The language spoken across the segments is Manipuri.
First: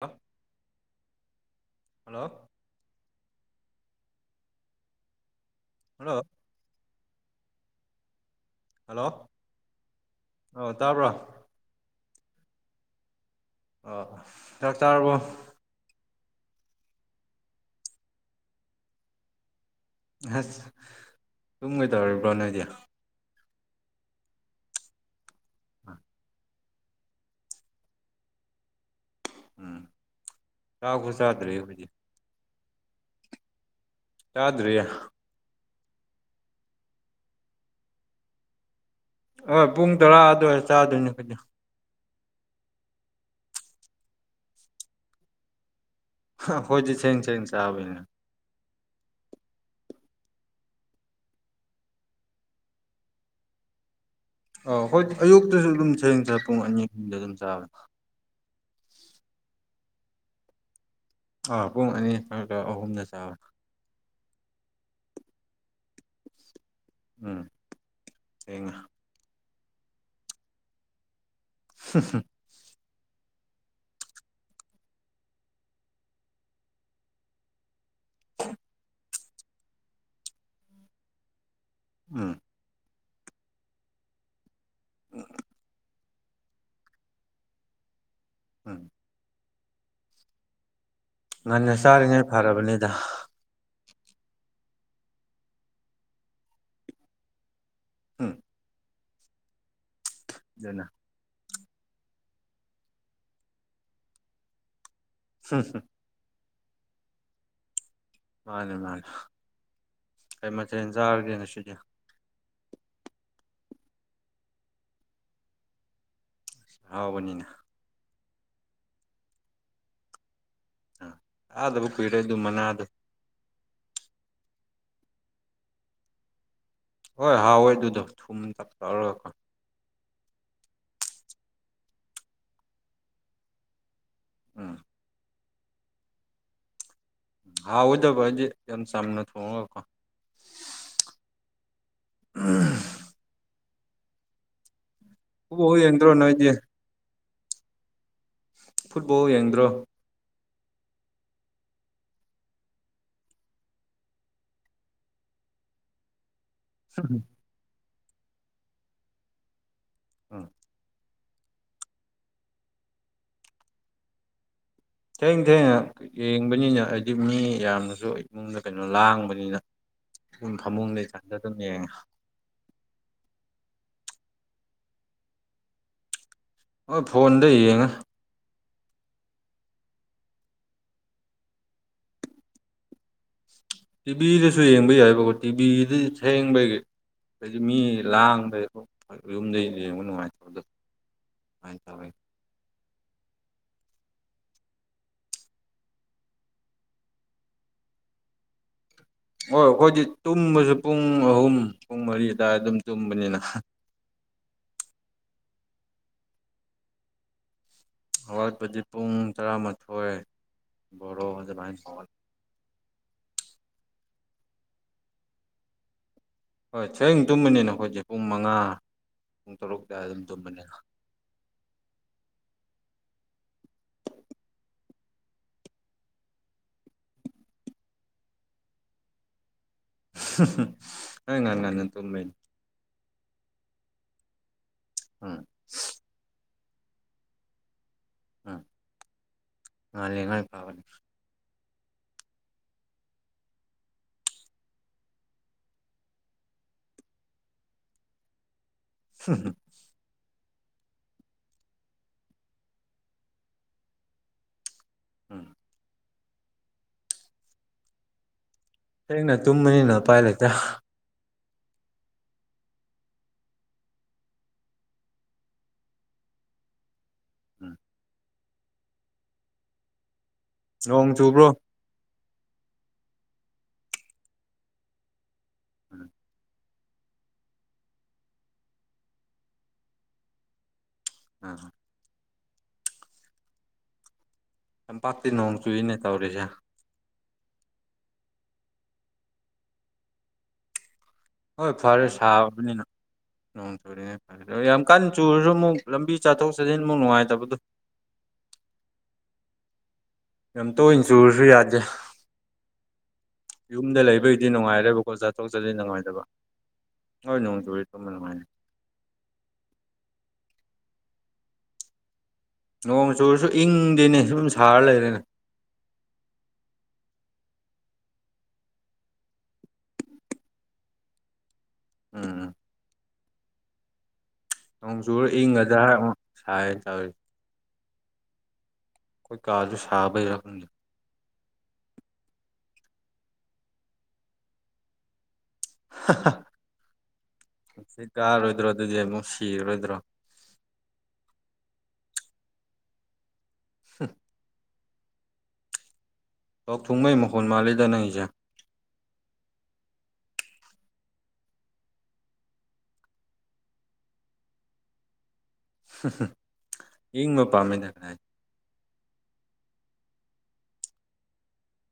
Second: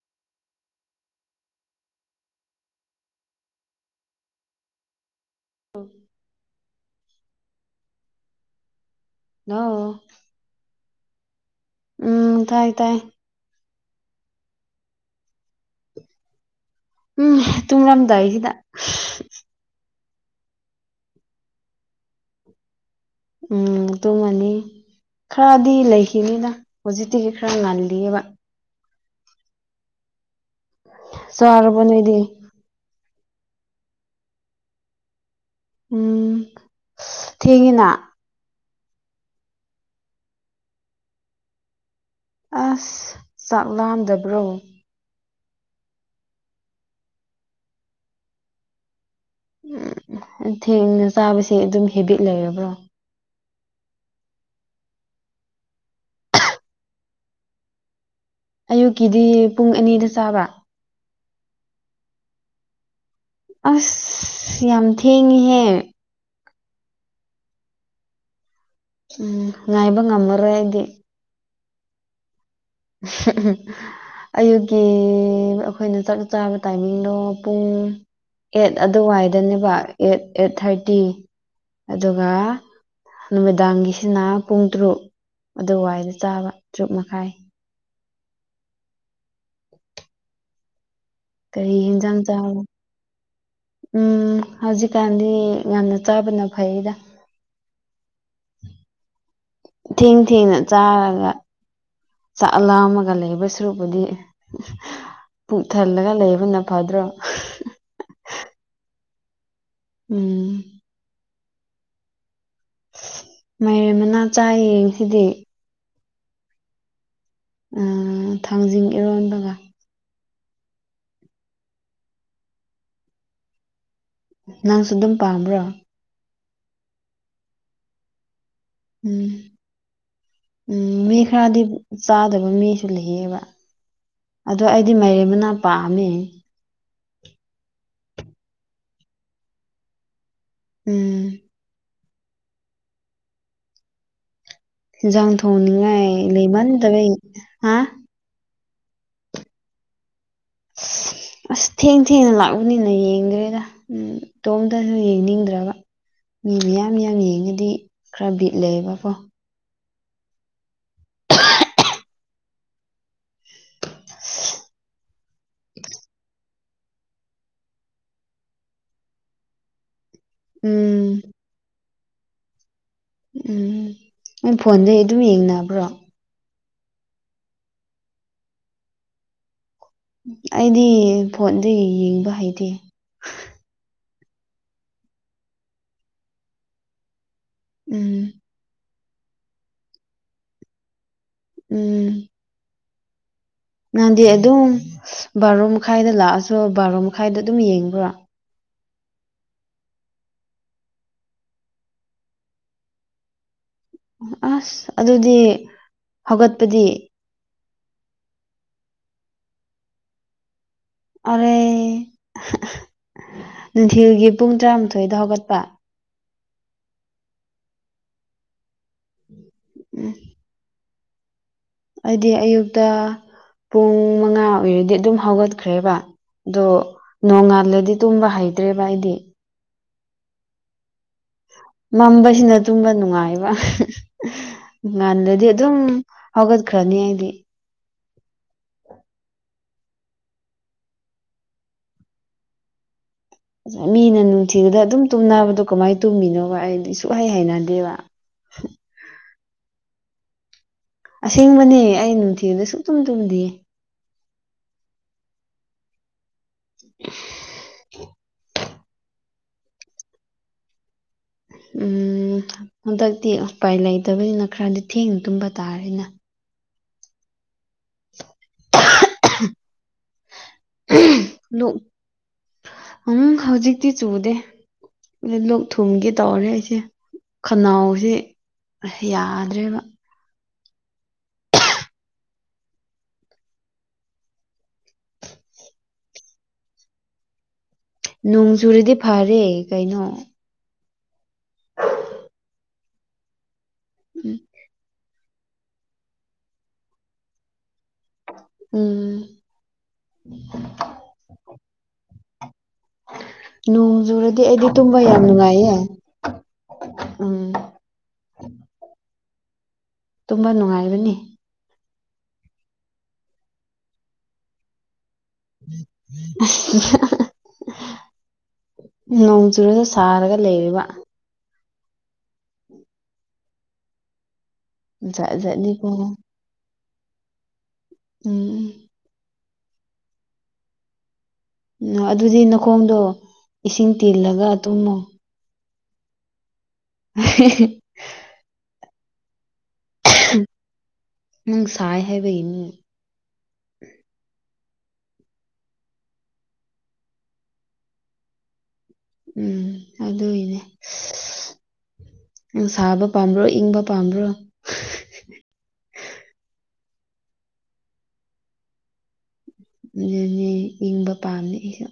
ꯂ ꯍꯜꯂꯣ ꯍꯜꯂꯣ ꯍꯜꯂꯣ ꯍ ꯍ ꯇꯥꯕ꯭ꯔꯣ ꯎꯝ ꯇꯥꯏ ꯇꯥꯏ ꯑ ꯆꯥꯛ ꯆꯥꯔꯕꯣ ꯎꯝ ꯇꯨꯡꯅ ꯑꯃꯗꯏꯈꯤꯗ ꯑꯁ ꯇꯨꯝ ꯀꯩ ꯇꯧꯔꯤꯕ꯭ꯔꯣ ꯅꯣꯏꯗꯤ ꯎꯝ ꯇꯨꯃꯅꯤ ꯈꯔꯗꯤ ꯂꯩꯈꯤꯅꯤꯅ ꯍꯧꯖꯤꯛꯇꯤꯒꯤ ꯈꯔ ꯉꯜꯂꯤꯑꯕ ꯎꯝ ꯆꯥꯛꯄꯨ ꯆꯥꯗ꯭ꯔꯤ ꯁꯣꯔ ꯑꯩꯈꯣꯏꯗꯤ ꯅꯗ ꯌꯥ꯭ꯔꯔꯤ ꯎꯝ ꯊꯦꯡꯉꯅ ꯍꯣꯏ ꯄꯨꯡ ꯇꯔꯥ ꯑꯗꯨꯋꯥꯏꯔ ꯆꯥꯗꯣꯏꯅꯦ ꯑꯩꯣꯏꯩꯅ ꯑꯁ ꯆꯥꯛꯂꯝꯥꯝꯗꯕ꯭ꯔꯣ ꯍꯣꯏꯗꯨꯁꯟꯁꯕꯅ ꯎꯝ ꯊꯦꯡꯅ ꯆꯥꯕꯁꯦ ꯑꯗꯨꯝ ꯍꯦꯕꯤꯠ ꯂꯩꯔꯕ꯭ꯔꯣ ꯑ ꯍꯣꯏ ꯑꯌꯨꯛꯇꯁꯨ ꯑꯗꯨꯝ ꯁꯦꯡꯁꯔ ꯄꯨꯡ ꯑꯅꯤ ꯑꯍꯨꯝꯗ ꯑꯗꯨꯝ ꯆꯥꯕꯅꯤ ꯑꯌꯨꯛꯀꯤꯗꯤ ꯄꯨꯡ ꯑꯅꯤꯗ ꯆꯥꯕ ꯑꯥ ꯄꯨꯡ ꯑꯅꯤ ꯐ ꯑꯍꯨꯝꯅ ꯑꯁ ꯌꯥꯝ ꯊꯦꯡꯉꯍꯦ ꯎꯝ ꯊꯦꯡꯉ ꯎꯝ ꯉꯥꯏꯕ ꯉꯃꯔꯗꯤꯦ ꯍꯝ ꯍꯝ [unintelligible] ꯑꯌꯨꯛꯀꯤ ꯑꯩꯈꯣꯏꯅ ꯆꯠ ꯆꯥꯕ ꯇꯥꯏꯃꯤꯡꯗꯣ ꯄꯨꯡ ꯑꯦꯠ ꯑꯗꯨꯋꯥꯏꯗꯅꯦꯕ ꯑꯦꯠ ꯑꯦꯠ ꯊꯥꯔꯇꯤ ꯑꯗꯨꯒ ꯎꯝ ꯅꯨꯃꯤꯗꯥꯡꯒꯤꯁꯤꯅ ꯄꯨꯡ ꯇꯔꯨꯛ ꯑꯗꯨꯋꯥꯏꯗ ꯆꯥꯕ ꯆ꯭ꯔꯨꯞ ꯃꯈꯥꯏ ꯎꯝ ꯉꯟꯅ ꯀꯔꯤ ꯏꯟꯖꯝ ꯆꯥꯔꯤꯉꯩ ꯆꯥ ꯐꯔꯕꯅꯤꯗ ꯎꯝ ꯍꯧꯖꯤꯛꯀꯥꯟꯗꯤ ꯌꯥꯝꯅ ꯆꯥꯕꯅ ꯐꯩꯗ ꯎꯝ ꯊꯦꯡ ꯊꯦꯡꯅ ꯑꯗꯨꯅ ꯆꯥꯔꯒ ꯆꯥꯛ ꯂꯥꯝꯃꯒ ꯂꯩꯕ ꯁꯔꯨꯄꯨꯗꯤ ꯄꯨꯛ ꯎꯝ ꯊꯜꯂꯒ ꯂꯩꯕꯅ ꯐꯗ꯭ꯔꯣ ꯃꯥꯅꯤ ꯃꯥꯅꯤ ꯀ ꯎꯝ ꯃꯊꯦꯜ ꯆꯥꯔꯒꯦ ꯉꯁꯤꯗꯤ ꯃꯔꯦꯝ ꯃꯅꯥ ꯆꯥꯏꯌꯦ ꯁꯤꯗꯤ ꯍꯥꯎꯕꯅꯤꯅꯦ ꯊꯥꯡꯖꯤꯡ ꯏꯔꯣꯟꯕꯒ ꯑ ꯑꯗꯕꯨ ꯀꯤꯔ ꯑꯗꯨꯗꯨꯃꯅꯥ ꯑꯗꯨ ꯅꯪꯁꯨ ꯑꯗꯨꯝ ꯄꯥꯝꯕ꯭ꯔꯣ ꯍꯣꯏ ꯍꯥꯎꯋꯦ ꯑꯗꯨꯗꯣ ꯊꯨꯝ ꯇꯥꯛ ꯇꯛꯑꯔꯣꯏꯀꯣ ꯎꯝ ꯎꯝ ꯃꯤ ꯈꯔꯗꯤ ꯆꯥꯗꯕ ꯃꯤꯁꯨ ꯂꯩꯌꯦꯕ ꯑꯗꯣ ꯎꯝ ꯑꯩꯗꯤ ꯃꯥꯏꯔꯦꯝꯕꯅ ꯄꯥꯝꯃꯦ ꯍꯥꯎꯑꯣꯣꯏꯗꯕ ꯍꯥꯏꯗꯤ ꯌꯥꯝ ꯆꯥꯝꯅ ꯊꯣꯡꯉꯒꯀꯣ ꯎꯝ ꯎꯝ ꯖꯥꯡ ꯐꯨꯠꯕꯣꯜ ꯊꯣꯡꯅꯤꯡꯉꯥꯏ ꯌꯦꯡꯗ꯭ꯔꯣ ꯅꯣꯏꯗꯤ ꯂꯩꯕ ꯇꯋ ꯍꯥ ꯐꯨꯠꯕꯣꯜ ꯌꯦꯡꯗ꯭ꯔꯣ ꯑꯁ ꯊꯦꯡ ꯊꯦꯡꯅ ꯂꯥꯛꯎꯅꯤꯅ ꯌꯦꯡꯗ꯭ꯔꯦꯗ ꯏꯇꯣꯝꯇꯁꯨ ꯌꯦꯡꯅꯤꯡꯗ꯭ꯔꯒ [unintelligible] ꯃꯤ ꯃꯤꯌꯥꯝ ꯌꯥꯝ ꯌꯦꯉꯒꯗꯤ ꯈꯔ ꯕꯤꯠ ꯂꯩꯌꯦꯕꯀꯣ ꯎꯝ ꯊꯦꯡ ꯊꯦꯡꯅ ꯌꯦꯡꯕꯅꯤꯅ ꯍꯥꯏꯗꯤ ꯃꯤ ꯌꯥꯝꯅꯁꯨ ꯏꯃꯨꯡꯗ ꯀꯩꯅꯣ ꯂꯥꯡꯕꯅꯤꯅ ꯎ ꯐꯃꯨꯡ ꯎꯝ ꯂꯩꯀꯥꯟꯗ ꯑꯗꯨꯝ ꯌꯦꯡꯉ ꯎꯝ ꯅ ꯐꯣꯟꯗ ꯑꯗꯨꯝ ꯌꯦꯡꯅꯕ꯭ꯔꯣ ꯍꯣꯏ ꯐꯣꯟꯗ ꯌꯦꯡꯉ ꯑꯩꯗꯤ ꯐꯣꯟꯗꯤ ꯌꯦꯡꯕ ꯍꯩꯇꯦ ꯇꯤꯚꯤꯗꯁꯨ ꯌꯦꯡꯕ ꯌꯥꯏꯕꯀꯣ ꯇꯤꯚꯤꯗ ꯁꯌꯦꯦꯡꯕꯩꯒꯤ ꯍꯥꯏꯗꯤ ꯃꯤ ꯎꯝ ꯂꯥꯡꯗ ꯌꯨꯝꯗꯩ ꯌꯦꯡꯕ ꯅꯨꯡꯉꯥꯏꯇꯕꯗꯣ ꯑꯗꯨꯃꯥꯏꯅ ꯇꯧꯋꯦ ꯎꯝ ꯅꯍꯥꯟꯗꯤ ꯑꯗꯨꯝ ꯕꯥꯔꯣ ꯃꯈꯥꯏꯗ ꯂꯥꯛꯑꯁꯨ ꯕꯥꯔꯣ ꯃꯈꯥꯏꯗ ꯑꯗꯨꯝ ꯌꯦꯡꯕ꯭ꯔꯥ ꯑꯣ ꯑꯩꯈꯣꯏꯗꯤ ꯇꯨꯝꯕꯁꯨ ꯄꯨꯡ ꯑꯍꯨꯝ ꯄꯨꯡ ꯃꯔꯤ ꯑꯗꯨꯋꯥꯏ ꯑꯗꯨꯝ ꯇꯨꯝꯕꯅꯤꯅ ꯑꯁ ꯑꯗꯨꯗꯤ ꯍꯧꯒꯠꯄꯗꯤ ꯑꯋꯥꯠꯄꯗꯤ ꯄꯨꯡ ꯇꯔꯥꯃꯥꯊꯣꯏ ꯕꯣꯔꯣ ꯑꯔ ꯑꯗꯨꯃꯥꯏꯅ ꯍꯧꯒꯠꯂꯦ ꯔꯒꯤ ꯄꯨꯡ ꯇꯔꯥꯃꯥꯊꯣꯏꯗ ꯍꯧꯒꯠꯄ ꯍꯣꯏ ꯁꯌꯦꯡ ꯇꯨꯝꯕꯅꯤꯅ ꯑꯩꯈꯣꯏꯁꯦ ꯄꯨꯡ ꯃꯉꯥ ꯄꯨꯡ ꯇꯔꯨꯛ ꯎꯝ ꯑꯗꯨꯝ ꯇꯨꯝꯕꯅꯤꯅ ꯑꯩꯗꯤ ꯑꯌꯨꯛꯇ ꯄꯨꯡ ꯃꯉꯥ ꯑꯣꯏꯔꯗꯤ ꯑꯗꯨꯝ ꯍꯧꯒꯠꯈ꯭ꯔꯦꯕ ꯑꯗꯣ ꯅꯣꯡꯉꯥꯜꯂꯗꯤ ꯇꯨꯝꯕ ꯍꯩꯇ꯭ꯔꯦ ꯚꯏꯗꯤ [unintelligible] ꯇꯨꯝꯕꯩꯅꯤ ꯃꯝꯕꯁꯤꯅ ꯑꯗꯨꯕ ꯅꯨꯡꯉꯥꯏꯕ ꯎꯝ ꯉꯥꯟꯜꯗꯗꯤ ꯑꯗꯨꯝ ꯍꯧꯒꯠꯈ꯭ꯔꯅꯤ ꯑꯩꯗꯤ ꯎꯝ ꯃꯥ ꯂꯩꯉꯅꯤ ꯀꯕꯅꯤꯦ ꯃꯤꯅ ꯅꯨꯡꯊꯤꯕꯗ ꯑꯗꯨꯝ ꯇꯨꯝꯅꯕꯗꯣ ꯀꯃꯥꯏꯅ ꯇꯨꯝꯃꯤꯅꯣꯕ ꯑꯩꯗꯤ ꯁꯁꯨꯨꯡꯍꯩ ꯍꯥꯏꯅꯗꯦꯕ ꯍꯝ ꯑꯁꯦꯡꯕꯅꯦ ꯑꯩ ꯅꯨꯡꯊꯤꯕꯗ ꯁꯨꯡꯆꯨꯝ ꯇꯨꯝꯗꯦ ꯎꯝ [unintelligible] [unintelligible] ꯍꯦꯡꯅ ꯇꯨꯝꯕꯅꯤꯅ ꯎꯄꯥꯏ ꯂꯩꯇ꯭ꯔꯥ ꯎꯝ ꯍꯟꯗꯛꯇꯤ ꯎꯄꯥꯏ ꯂꯩꯇꯕꯅꯤꯅ ꯈꯔꯗꯤ ꯊꯦꯡꯅ ꯇꯨꯝꯕ ꯇꯥꯔꯦꯅꯦ ꯎꯝ [unintelligible] ꯅꯣꯡ ꯆꯨꯕ꯭ꯔꯣ ꯎ ꯍꯧꯖꯤꯛꯇꯤ ꯆꯨꯗꯦ ꯂꯣꯛ ꯎꯝ ꯊꯨꯝꯒꯦ ꯇꯧꯔꯦ ꯑꯩꯁꯦ ꯈꯅꯥꯎꯁꯦ ꯌꯥꯗ꯭ꯔꯦꯕ ꯎꯝ ꯌꯥꯝ ꯄꯥꯛꯤ ꯅꯣꯡ ꯆꯨꯏꯅꯦ ꯇꯧꯔꯤꯁꯦ ꯅꯣꯡ ꯆꯨꯨꯔꯗꯤ ꯐꯔꯦ ꯀꯩꯅꯣ ꯍꯣꯏ ꯐꯔꯦ ꯁꯥꯕꯅꯤꯅ ꯅꯣꯡ ꯆꯨꯔꯤꯉꯩ ꯐꯦ ꯌꯥꯝ ꯀ ꯆꯨꯔꯁꯨ ꯑꯃꯨꯛ ꯂꯝꯕꯤ ꯆꯠꯊꯣꯛ ꯆꯠꯁꯤꯟ ꯑꯃꯨꯛ ꯅꯨꯡꯉꯥꯏꯇꯕꯗꯣ ꯎꯝ ꯑꯝꯇ ꯑꯣꯏꯅ ꯆꯨꯔꯁꯨ ꯌꯥꯗꯁꯦ ꯅꯣꯡ ꯌꯨꯝꯗ ꯆꯨꯔꯗꯤ ꯂꯩꯕꯒꯤꯗꯤ ꯑꯩꯗꯤ ꯇꯨꯝꯕ ꯅꯨꯡꯉꯥꯏꯔꯦꯕꯀꯣ ꯌꯥꯝ ꯆꯠꯊꯣꯛ ꯅꯨꯡꯉꯥꯏꯌꯦ ꯆꯠꯁꯤꯟ ꯅꯨꯡꯉꯥꯏꯇꯕ ꯎꯝ ꯍꯣꯏ ꯅꯣꯡꯖ ꯇꯃꯦ ꯅꯨꯡꯉꯥꯏꯅꯦ ꯇꯨꯝꯕ ꯅꯨꯡꯉꯥꯏꯕꯅꯤ ꯅꯣꯡ ꯆꯨꯔꯁꯨ ꯏꯪꯗꯦꯅꯦ ꯁꯨꯝ ꯁꯥꯔ ꯂꯩꯔꯦꯅꯦ [unintelligible] ꯅꯣꯡ ꯆꯨꯨꯔꯗ ꯁꯥꯔꯒ ꯂꯩꯕ ꯎꯝ ꯅꯣꯡꯆꯨꯔ ꯖꯥꯠ ꯏꯪꯒꯗ꯭ꯔꯥ ꯖꯥꯠꯅꯤꯀꯣ ꯎꯝ ꯑꯃꯨꯛ ꯁꯥꯏꯅ ꯇꯧꯤ ꯎꯝ ꯑꯩꯈꯣꯏ ꯀꯥꯁꯨ ꯁꯥꯕꯒꯤꯔ ꯈꯪꯗꯦ ꯎ ꯑꯗꯨꯗꯤ ꯅꯈꯣꯡꯗꯣ ꯏꯁꯤꯡ ꯇꯤꯜꯂꯒ ꯇꯨꯝꯃꯣ ꯁꯤ ꯀꯥꯔꯣꯏꯗ꯭ꯔꯣ ꯑꯗꯨꯗꯤ ꯑꯃꯨꯛ ꯁꯤꯔꯔꯣꯏꯗ꯭ꯔꯣ ꯅꯪ ꯁꯥꯏ ꯍꯥꯏꯕ ꯏꯅꯤ ꯁ ꯂꯣꯛ ꯊꯨꯡꯕꯩ ꯃꯈꯣꯟ ꯃꯥꯜꯂꯤꯗ ꯅꯪꯖꯦ ꯎꯝ ꯑꯗꯨꯗ ꯏꯅꯦ ꯎ ꯁꯥꯕ ꯄꯥꯝꯕ꯭ꯔꯣ ꯏꯪꯕ ꯄꯥꯝꯕ꯭ꯔꯣ ꯏ ꯃ ꯄꯝꯃꯦꯗ ꯑꯗꯨꯅꯦ ꯏꯪꯕ ꯄꯥꯝꯃꯦ ꯑꯩꯁꯨ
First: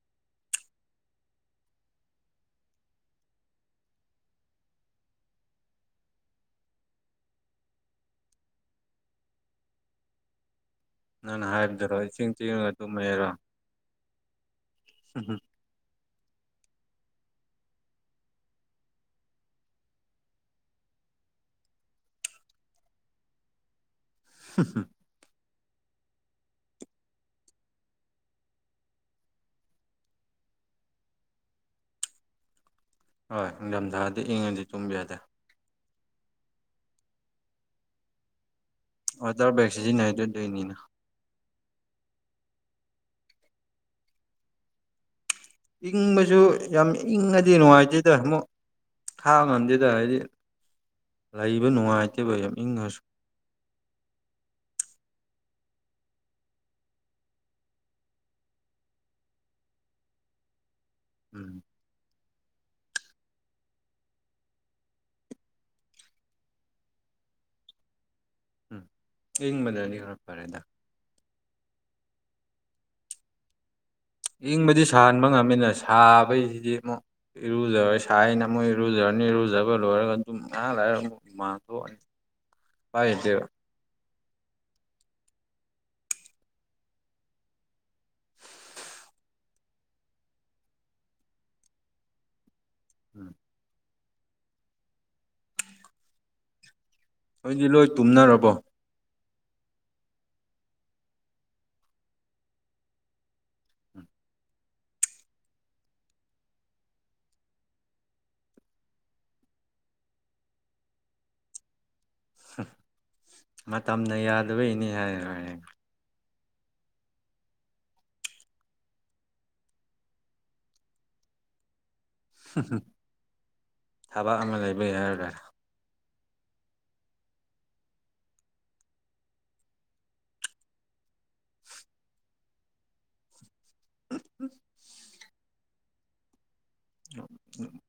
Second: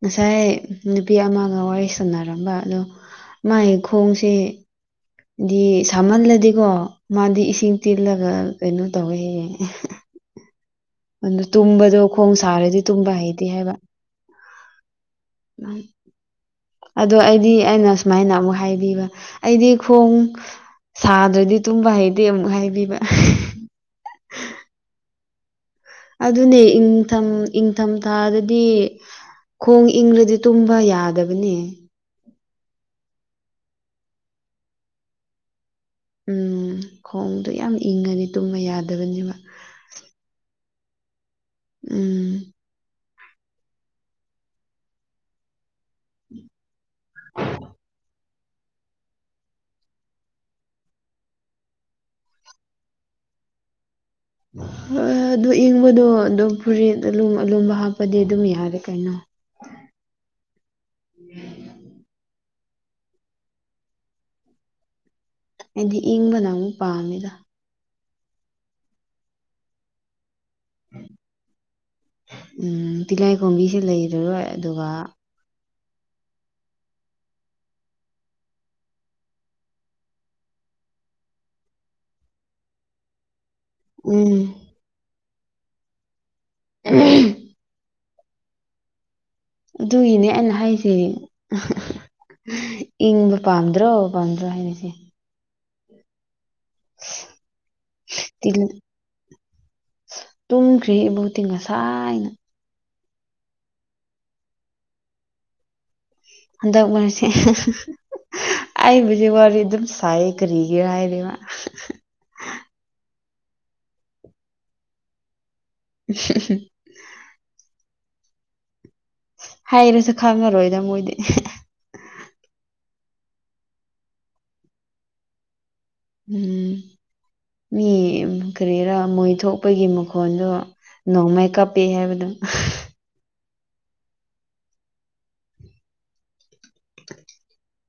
ꯉꯁꯥꯏ ꯅꯨꯄꯤ ꯑꯃꯒ ꯋꯥꯔꯤ ꯁꯥꯟꯅꯔꯝꯕ ꯑꯗꯣ ꯃꯥꯏ ꯈꯣꯡꯁꯦ ꯍꯥꯏꯗꯤ ꯁꯥꯍꯜꯂꯗꯤꯀꯣ ꯃꯥꯗꯤ ꯏꯁꯤꯡ ꯇꯦꯜꯂꯒ ꯀꯩꯅꯣ ꯇꯧꯋꯦ [unintelligible] ꯑꯗꯨ ꯅꯪꯅ ꯍꯥꯏꯕꯗꯨꯔꯣ ꯇꯨꯝꯕꯗꯣ ꯏꯆꯤꯡ ꯈꯣꯡ ꯆꯤꯡꯉꯒ ꯁꯥꯔꯗꯤ ꯇꯨꯝꯃꯦ ꯇꯨꯝꯕ ꯍꯥꯏꯔꯣ ꯍꯩꯇꯦ ꯍꯥꯏꯕ ꯎꯝ ꯑꯗꯣ ꯑꯩꯗꯤ ꯑꯩꯅ ꯁꯨꯃꯥꯏꯅ ꯑꯃꯨꯛ ꯍꯥꯏꯕꯤꯕ ꯑꯩꯗꯤ ꯈꯣꯡ ꯁꯥꯗ꯭ꯔꯗꯤ ꯇꯨꯝꯕ ꯍꯩꯗꯤꯦ ꯑꯃꯨꯛ ꯍꯥꯏꯕꯤꯕ [unintelligible] ꯑꯗꯨꯅꯦ ꯏꯪꯊꯝ ꯏꯪꯊꯝꯊꯥꯗꯗꯤ ꯈꯣꯡ ꯏꯪꯪꯂꯗꯤ ꯇꯨꯝꯕ ꯌꯥꯗꯕꯅꯦ ꯍꯣꯏ ꯅꯤꯡꯊꯝꯊꯥꯗꯤ ꯏꯪꯉꯗꯤ ꯆꯨꯝꯕꯤ ꯌꯥꯗꯦ ꯎꯝ ꯈꯣꯡꯗꯣ ꯌꯥꯝ ꯏꯪꯉꯅꯤ ꯇꯨꯝꯕ ꯌꯥꯗ ꯍꯖꯔ ꯄꯦꯛꯁꯤꯁꯤ ꯅꯗꯣꯏꯅꯤꯅ ꯎꯝ ꯏꯪꯕꯁꯨ ꯌꯥꯝ ꯏꯪꯉꯗꯤ ꯅꯨꯡꯉꯥꯏꯇꯦꯗ ꯑꯃꯨꯛ ꯍꯥꯎ ꯉꯥꯟꯗꯗ ꯍꯥꯏꯗꯤ ꯂꯩꯕ ꯅꯨꯡꯉꯥꯏꯇꯦꯕ ꯌꯥꯝ ꯏꯪꯉꯁꯨ ꯍꯣꯏ ꯑꯗꯨ ꯏꯪꯕꯗꯣ ꯑꯗꯨꯣ ꯐꯨꯔꯤꯠ ꯑꯨꯝ ꯑꯂꯨꯝꯕ ꯍꯥꯞꯄꯗꯤ ꯑꯗꯨꯝ ꯌꯥꯔꯦ ꯀꯩꯅꯣ ꯎꯝ ꯍꯥꯏꯗꯤ ꯏꯪꯕꯅ ꯑꯃꯨꯛ ꯄꯥꯝꯃꯦꯗ ꯎꯝ ꯍꯡ ꯃꯅꯅꯤ ꯑꯣꯏꯔꯛ ꯐꯔꯦꯗ ꯎꯝ ꯄꯤꯂꯥꯏ ꯀꯣꯡꯕꯤꯁꯦ ꯂꯩꯦ ꯏꯪꯕꯗꯤ ꯁꯥꯍꯟꯕ ꯉꯝꯃꯤꯟꯅꯁ ꯁꯥꯕꯩꯁꯤꯗꯤ ꯑꯃꯨꯛ ꯏꯔꯨꯖꯔꯣꯏ ꯁꯅ ꯃꯣꯏ ꯏꯔꯨꯖꯔꯅꯤ ꯏꯔꯨꯖꯕ ꯂꯣꯏꯔꯒ ꯑꯗꯨꯝ ꯉꯥꯏꯍꯥꯛ ꯃꯥ ꯄꯥꯏꯗꯦ ꯎꯝ ꯎ ꯑꯗꯨꯒꯤꯅꯦ ꯑꯩꯅ ꯍꯥꯏꯁꯦ ꯎꯝ ꯏꯪꯕ ꯄꯥꯝꯗ꯭ꯔꯣ ꯄꯟꯗ꯭ꯔꯣ ꯍꯥꯏꯅꯁꯤꯦ ꯑꯩꯗꯤ ꯂꯣꯏ ꯇꯨꯝꯅꯔꯕꯣ ꯇꯨꯝꯈ꯭ꯔꯤ ꯏꯕꯨꯗꯤꯤ ꯉꯁꯥꯏꯅ ꯎꯝ ꯑꯟꯗ ꯃꯁꯤꯦ ꯑꯩꯕꯨꯖꯤ ꯋꯥꯔꯤ ꯑꯗꯨꯝ ꯁꯥꯏ ꯀꯔꯤꯒꯦ ꯍꯥꯏꯔꯤꯕꯃ ꯃꯇꯝꯅ ꯌꯥꯗꯕꯩꯅꯤ ꯍꯥꯏꯌ ꯍꯥꯏꯌꯦ [unintelligible] ꯍꯥꯏꯔꯁꯨ ꯈꯪꯉꯔꯣꯏꯗ ꯃꯣꯏꯗꯤ ꯎ ꯊꯕꯛ ꯑꯃ ꯂꯩꯕ ꯌꯥ ꯍꯥꯏꯔ ꯇꯥꯔꯦ ꯎꯝ ꯃꯤ ꯀꯔꯤꯔꯥ ꯃꯣꯏ ꯊꯣꯛꯄꯒꯤ ꯃꯈꯣꯟꯗꯣ ꯅꯣꯡꯃꯥꯏ ꯀ ꯄꯤ ꯍꯥꯏꯦꯕꯗꯨ ꯎꯝ ꯎꯝ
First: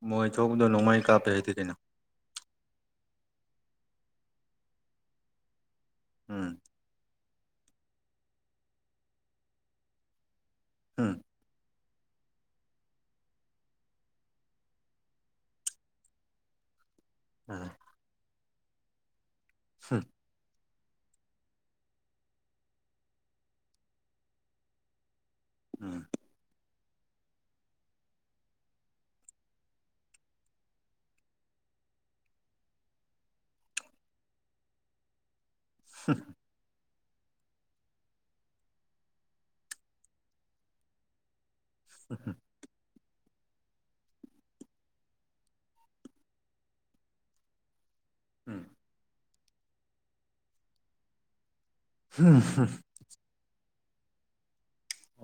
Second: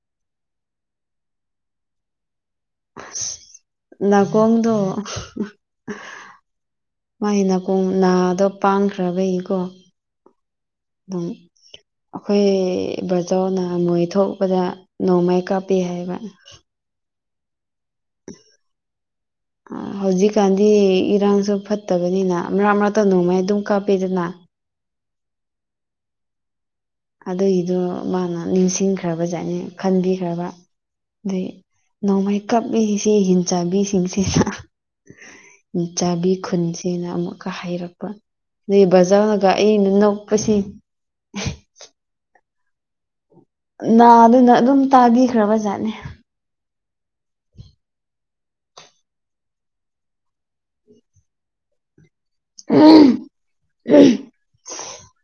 ꯃꯣꯏ ꯊꯣꯛꯄꯗꯣ ꯅꯣꯡꯃꯥꯏ ꯀꯥꯞꯇꯦ ꯍꯥꯏꯗꯤꯦ ꯀꯩꯅꯣ ꯅꯥꯒꯣꯡꯗ ꯎꯝ ꯃꯥꯒꯤ ꯅꯥꯀꯣꯡ ꯅꯥꯗꯣ ꯄꯥꯡꯈ꯭ꯔꯕ ꯏꯀꯣ ꯍꯨꯝ ꯑꯗꯨꯝ ꯑꯩꯈꯣꯏ ꯕꯖꯥꯎꯅ ꯃꯣꯏ ꯊꯣꯛꯄꯗ ꯅꯣꯡꯃꯥꯏ ꯀꯥꯞꯄꯤ ꯍꯥꯏꯕ ꯃꯥꯅꯦ ꯑ ꯍꯧꯖꯤꯛꯀꯥꯟ ꯗꯤ ꯏꯔꯥꯡꯁꯨ ꯐꯠꯇꯕꯅꯤꯅ ꯃꯔꯛ ꯃꯔꯥꯛꯇ ꯅꯣꯡꯃꯥꯏ ꯑꯗꯨꯝ ꯀꯥꯞꯄꯦꯗꯅ ꯎꯝ ꯑꯗꯨꯒꯤꯗꯨ ꯃꯥꯅ ꯅꯤꯡꯁꯤꯡꯈ꯭ꯔꯕꯖꯥꯠꯅꯤ ꯈꯟꯕꯤꯈ꯭ꯔꯕ ꯑꯗꯨꯢ ꯅꯣꯡꯃꯥꯏ ꯀꯥꯞꯕꯤ ꯁꯤ ꯍꯤꯡꯆꯥꯕꯤꯁꯤꯡꯁꯤ ꯆꯥꯕꯤ ꯈꯨꯟꯁꯦ ꯁꯦꯅ ꯑꯃꯨꯛꯀ ꯍꯩꯔꯛꯄ ꯑꯗꯒꯤ ꯕꯖꯔꯅꯒ ꯑꯩꯅ ꯅꯣꯛꯄꯁꯤ ꯎꯝ ꯅꯥꯗꯨꯅ ꯑꯗꯨꯝ ꯇꯥꯕꯤꯈ꯭ꯔꯕꯖꯥꯠꯅꯦ ꯎꯝ ꯍꯨꯝ ꯍꯨꯝ [unintelligible]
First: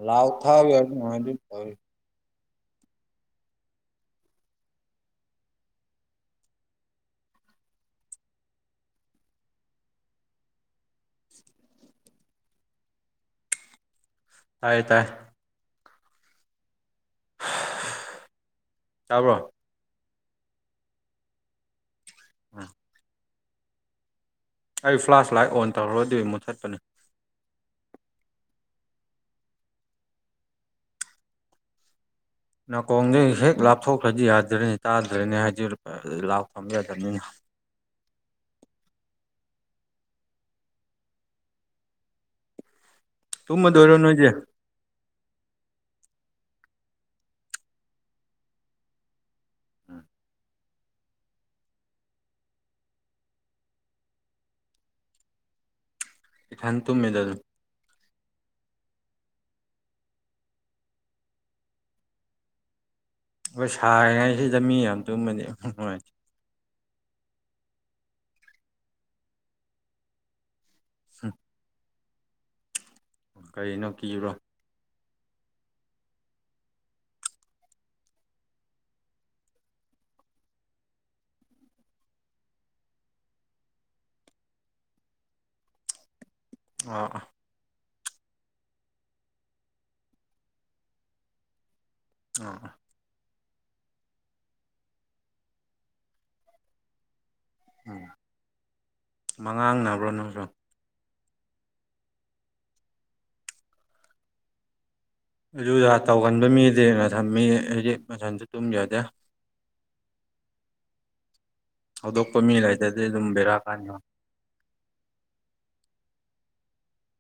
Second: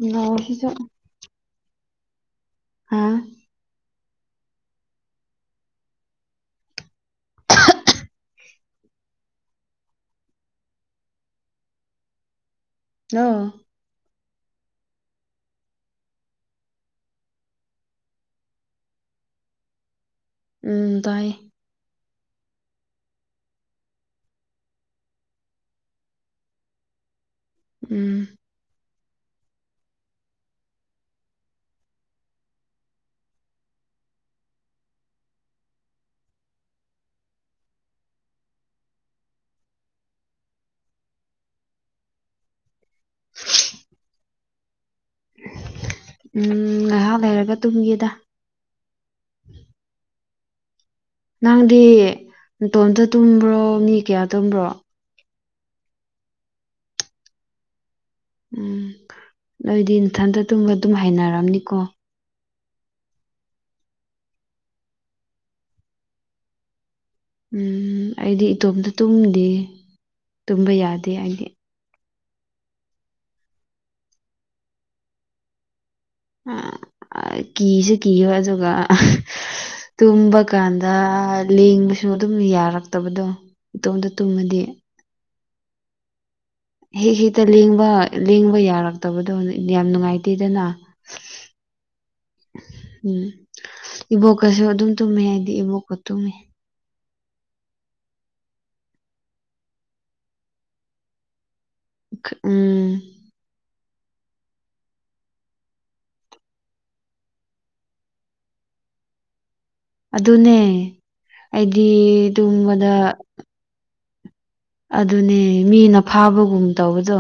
ꯂꯥꯎꯠ ꯅꯥꯎꯁꯤꯁꯨ ꯊꯕ ꯌꯥꯔꯗꯤ ꯅꯨꯡꯉꯥꯏꯗꯨ ꯍꯥꯥ [unintelligible] ꯍꯜꯂꯣ ꯇꯥꯏ ꯇꯥꯏ ꯇꯥꯕ꯭ꯔꯣ ꯎꯝ ꯇꯥꯏꯌꯦ [unintelligible] ꯑꯩ ꯐ꯭ꯂꯥꯁ ꯂꯥꯏꯠ ꯑꯣꯟ ꯇꯧꯔꯨꯔꯗꯤ ꯃꯨꯠꯊꯠꯄꯅꯤ ꯎꯝ ꯅꯥꯀꯣꯡꯗꯒꯤ ꯍꯦꯛ ꯂꯥꯞꯊꯣꯛꯈ꯭ꯔꯗꯤ ꯌꯥꯗ꯭ꯔꯅꯤ ꯇꯥꯗ꯭ꯔꯅꯤ ꯍꯥꯏꯖ ꯂꯥꯛꯐ ꯊꯝꯕ ꯌꯥꯗꯕꯅꯤꯅ [inaudible] ꯇꯨꯃꯗꯧꯔꯣ ꯅꯣꯏꯗꯤ ꯎꯝ ꯉꯥꯏꯍꯥꯛ ꯂꯩꯔꯒ ꯇꯨꯝꯒꯦꯗ ꯎꯝ ꯅꯪꯗꯤ ꯇꯣꯝꯇ ꯇꯨꯝꯕ꯭ꯔꯣ ꯃꯤ ꯀꯌꯥ ꯇꯨꯝꯕ꯭ꯔꯣ ꯏꯊꯟ ꯇꯨꯝꯃꯦꯗ ꯑꯗꯨꯝ ꯎꯝ ꯅꯣꯏꯗꯤ ꯏꯊꯟꯇ ꯇꯨꯡꯗ ꯑꯗꯨꯝ ꯍꯥꯏꯅꯔꯝꯅꯤꯀꯣ ꯑꯩꯈꯣꯏ ꯁꯔꯤꯉꯩꯁꯤꯗ ꯃꯤ ꯌꯥꯝ ꯇꯨꯝꯃꯅꯤ ꯅꯨꯡꯉꯥꯏꯇ ꯎꯝ ꯑꯩꯗꯤ ꯏꯇꯣꯝꯇ ꯇꯨꯝꯗꯦ ꯇꯨꯝꯕ ꯌꯥꯗꯦ ꯑꯩꯗꯤ ꯀꯅꯣ ꯀꯤꯕꯔꯣ ꯑꯝ ꯀꯤꯁꯨ ꯀꯤꯕ ꯑꯗꯨꯒ ꯇꯨꯝꯕ ꯀꯥꯟꯗ ꯂꯦꯡꯕꯁꯨ ꯑꯗꯨꯝ ꯌꯥꯔꯛꯇꯕꯗꯣ ꯏꯇꯣꯝꯇ ꯇꯨꯝꯃꯗꯤ ꯑꯥ ꯍꯦ ꯑꯥ ꯍꯤ ꯂꯦꯡꯕ ꯂꯦꯡꯕ ꯌꯥꯔꯛꯇꯕꯗꯣ ꯌꯥꯝ ꯅꯨꯡꯉꯥꯏꯇꯦꯗꯅ ꯑꯥ ꯎꯝ ꯏꯕꯣꯛꯀꯁꯨ ꯑꯗꯨꯝ ꯇꯨꯝꯃꯦ ꯍꯥꯏꯗꯤ ꯏꯕꯣꯛꯀ ꯇꯨꯝꯃꯤ ꯎꯝ ꯃꯉꯥꯡꯅꯕ꯭ꯔꯣ ꯅꯪꯁꯨ ꯎꯝ ꯑꯗꯨꯗ ꯇꯧꯒꯟꯕ ꯃꯤꯗꯤ ꯊꯝꯃꯤ ꯍꯥꯏꯗꯤ ꯃꯊꯟꯁꯨ ꯇꯨꯝꯖꯗꯦ ꯑꯗꯨꯅꯦ ꯑꯩꯗꯤ ꯍꯧꯗꯣꯛꯄ ꯃꯤ ꯇꯨꯝꯕꯗ ꯂꯩꯇꯗꯤ ꯑꯗꯨꯝ ꯕꯦꯔꯥ ꯀꯥꯟꯅꯤ ꯑꯗꯨꯅꯦ ꯃꯤꯅ ꯐꯥꯕꯒꯨꯝ ꯇꯧꯕꯗꯣ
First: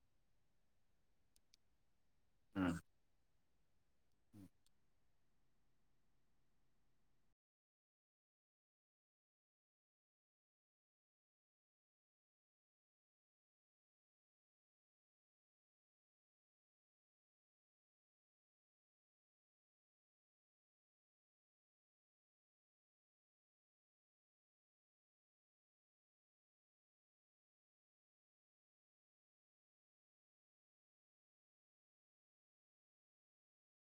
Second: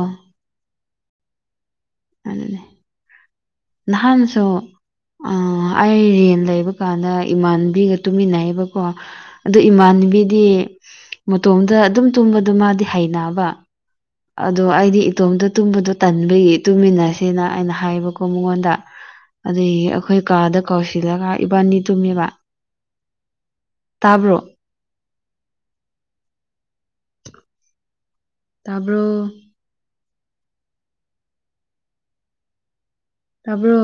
ꯑꯗꯨꯅꯦ ꯎꯝ ꯅꯍꯥꯟꯁꯨ ꯑ ꯑꯩ ꯔꯦꯟ ꯂꯩꯕ ꯀꯥꯟꯗ ꯏꯃꯥꯟꯕꯤꯒ ꯇꯨꯃꯤꯟꯅꯩꯑꯕꯀꯣ ꯑꯗꯨ ꯏꯥꯟ ꯟꯕꯤꯗꯤ ꯃꯇꯣꯝꯗ ꯑꯗꯨꯝ ꯇꯨꯝꯕꯗ ꯃꯥꯗꯤ ꯍꯩꯅꯕ ꯑꯗꯣ ꯑꯩꯗꯤ ꯏꯇꯣꯝꯇꯣ ꯇꯨꯝꯕꯗꯣ ꯇꯟꯕꯒꯤ ꯇꯨꯝꯃꯤꯟꯅꯁꯦꯅ ꯑꯩꯅ ꯍꯥꯏꯕꯀꯣ ꯃꯉꯣꯟꯗ ꯑꯗꯨꯗꯒꯤ ꯑꯩꯈꯣꯏ ꯀꯥꯗ ꯀꯧꯁꯤꯜꯂꯒ ꯏꯕꯥꯅꯤ ꯇꯨꯝꯃꯦꯕ ꯇꯥꯕ꯭ꯔꯣ ꯇꯔꯕꯣ ꯇꯥꯕ꯭ꯔꯣ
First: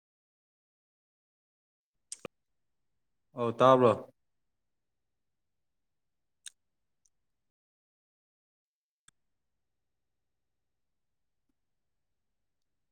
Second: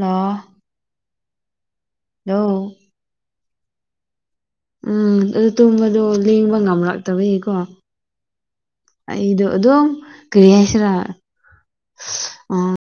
ꯂ ꯍ ꯑꯧ ꯇꯥꯕ꯭ꯔꯣ ꯎꯝ ꯑꯗꯨ ꯇꯨꯝꯕꯗꯣ ꯂꯦꯡꯕ ꯉꯝꯂꯛꯇꯕꯒꯤꯀꯣ ꯏꯗ ꯑ ꯑꯗꯨꯣ ꯀꯔꯤꯌꯥꯁꯔ ꯑ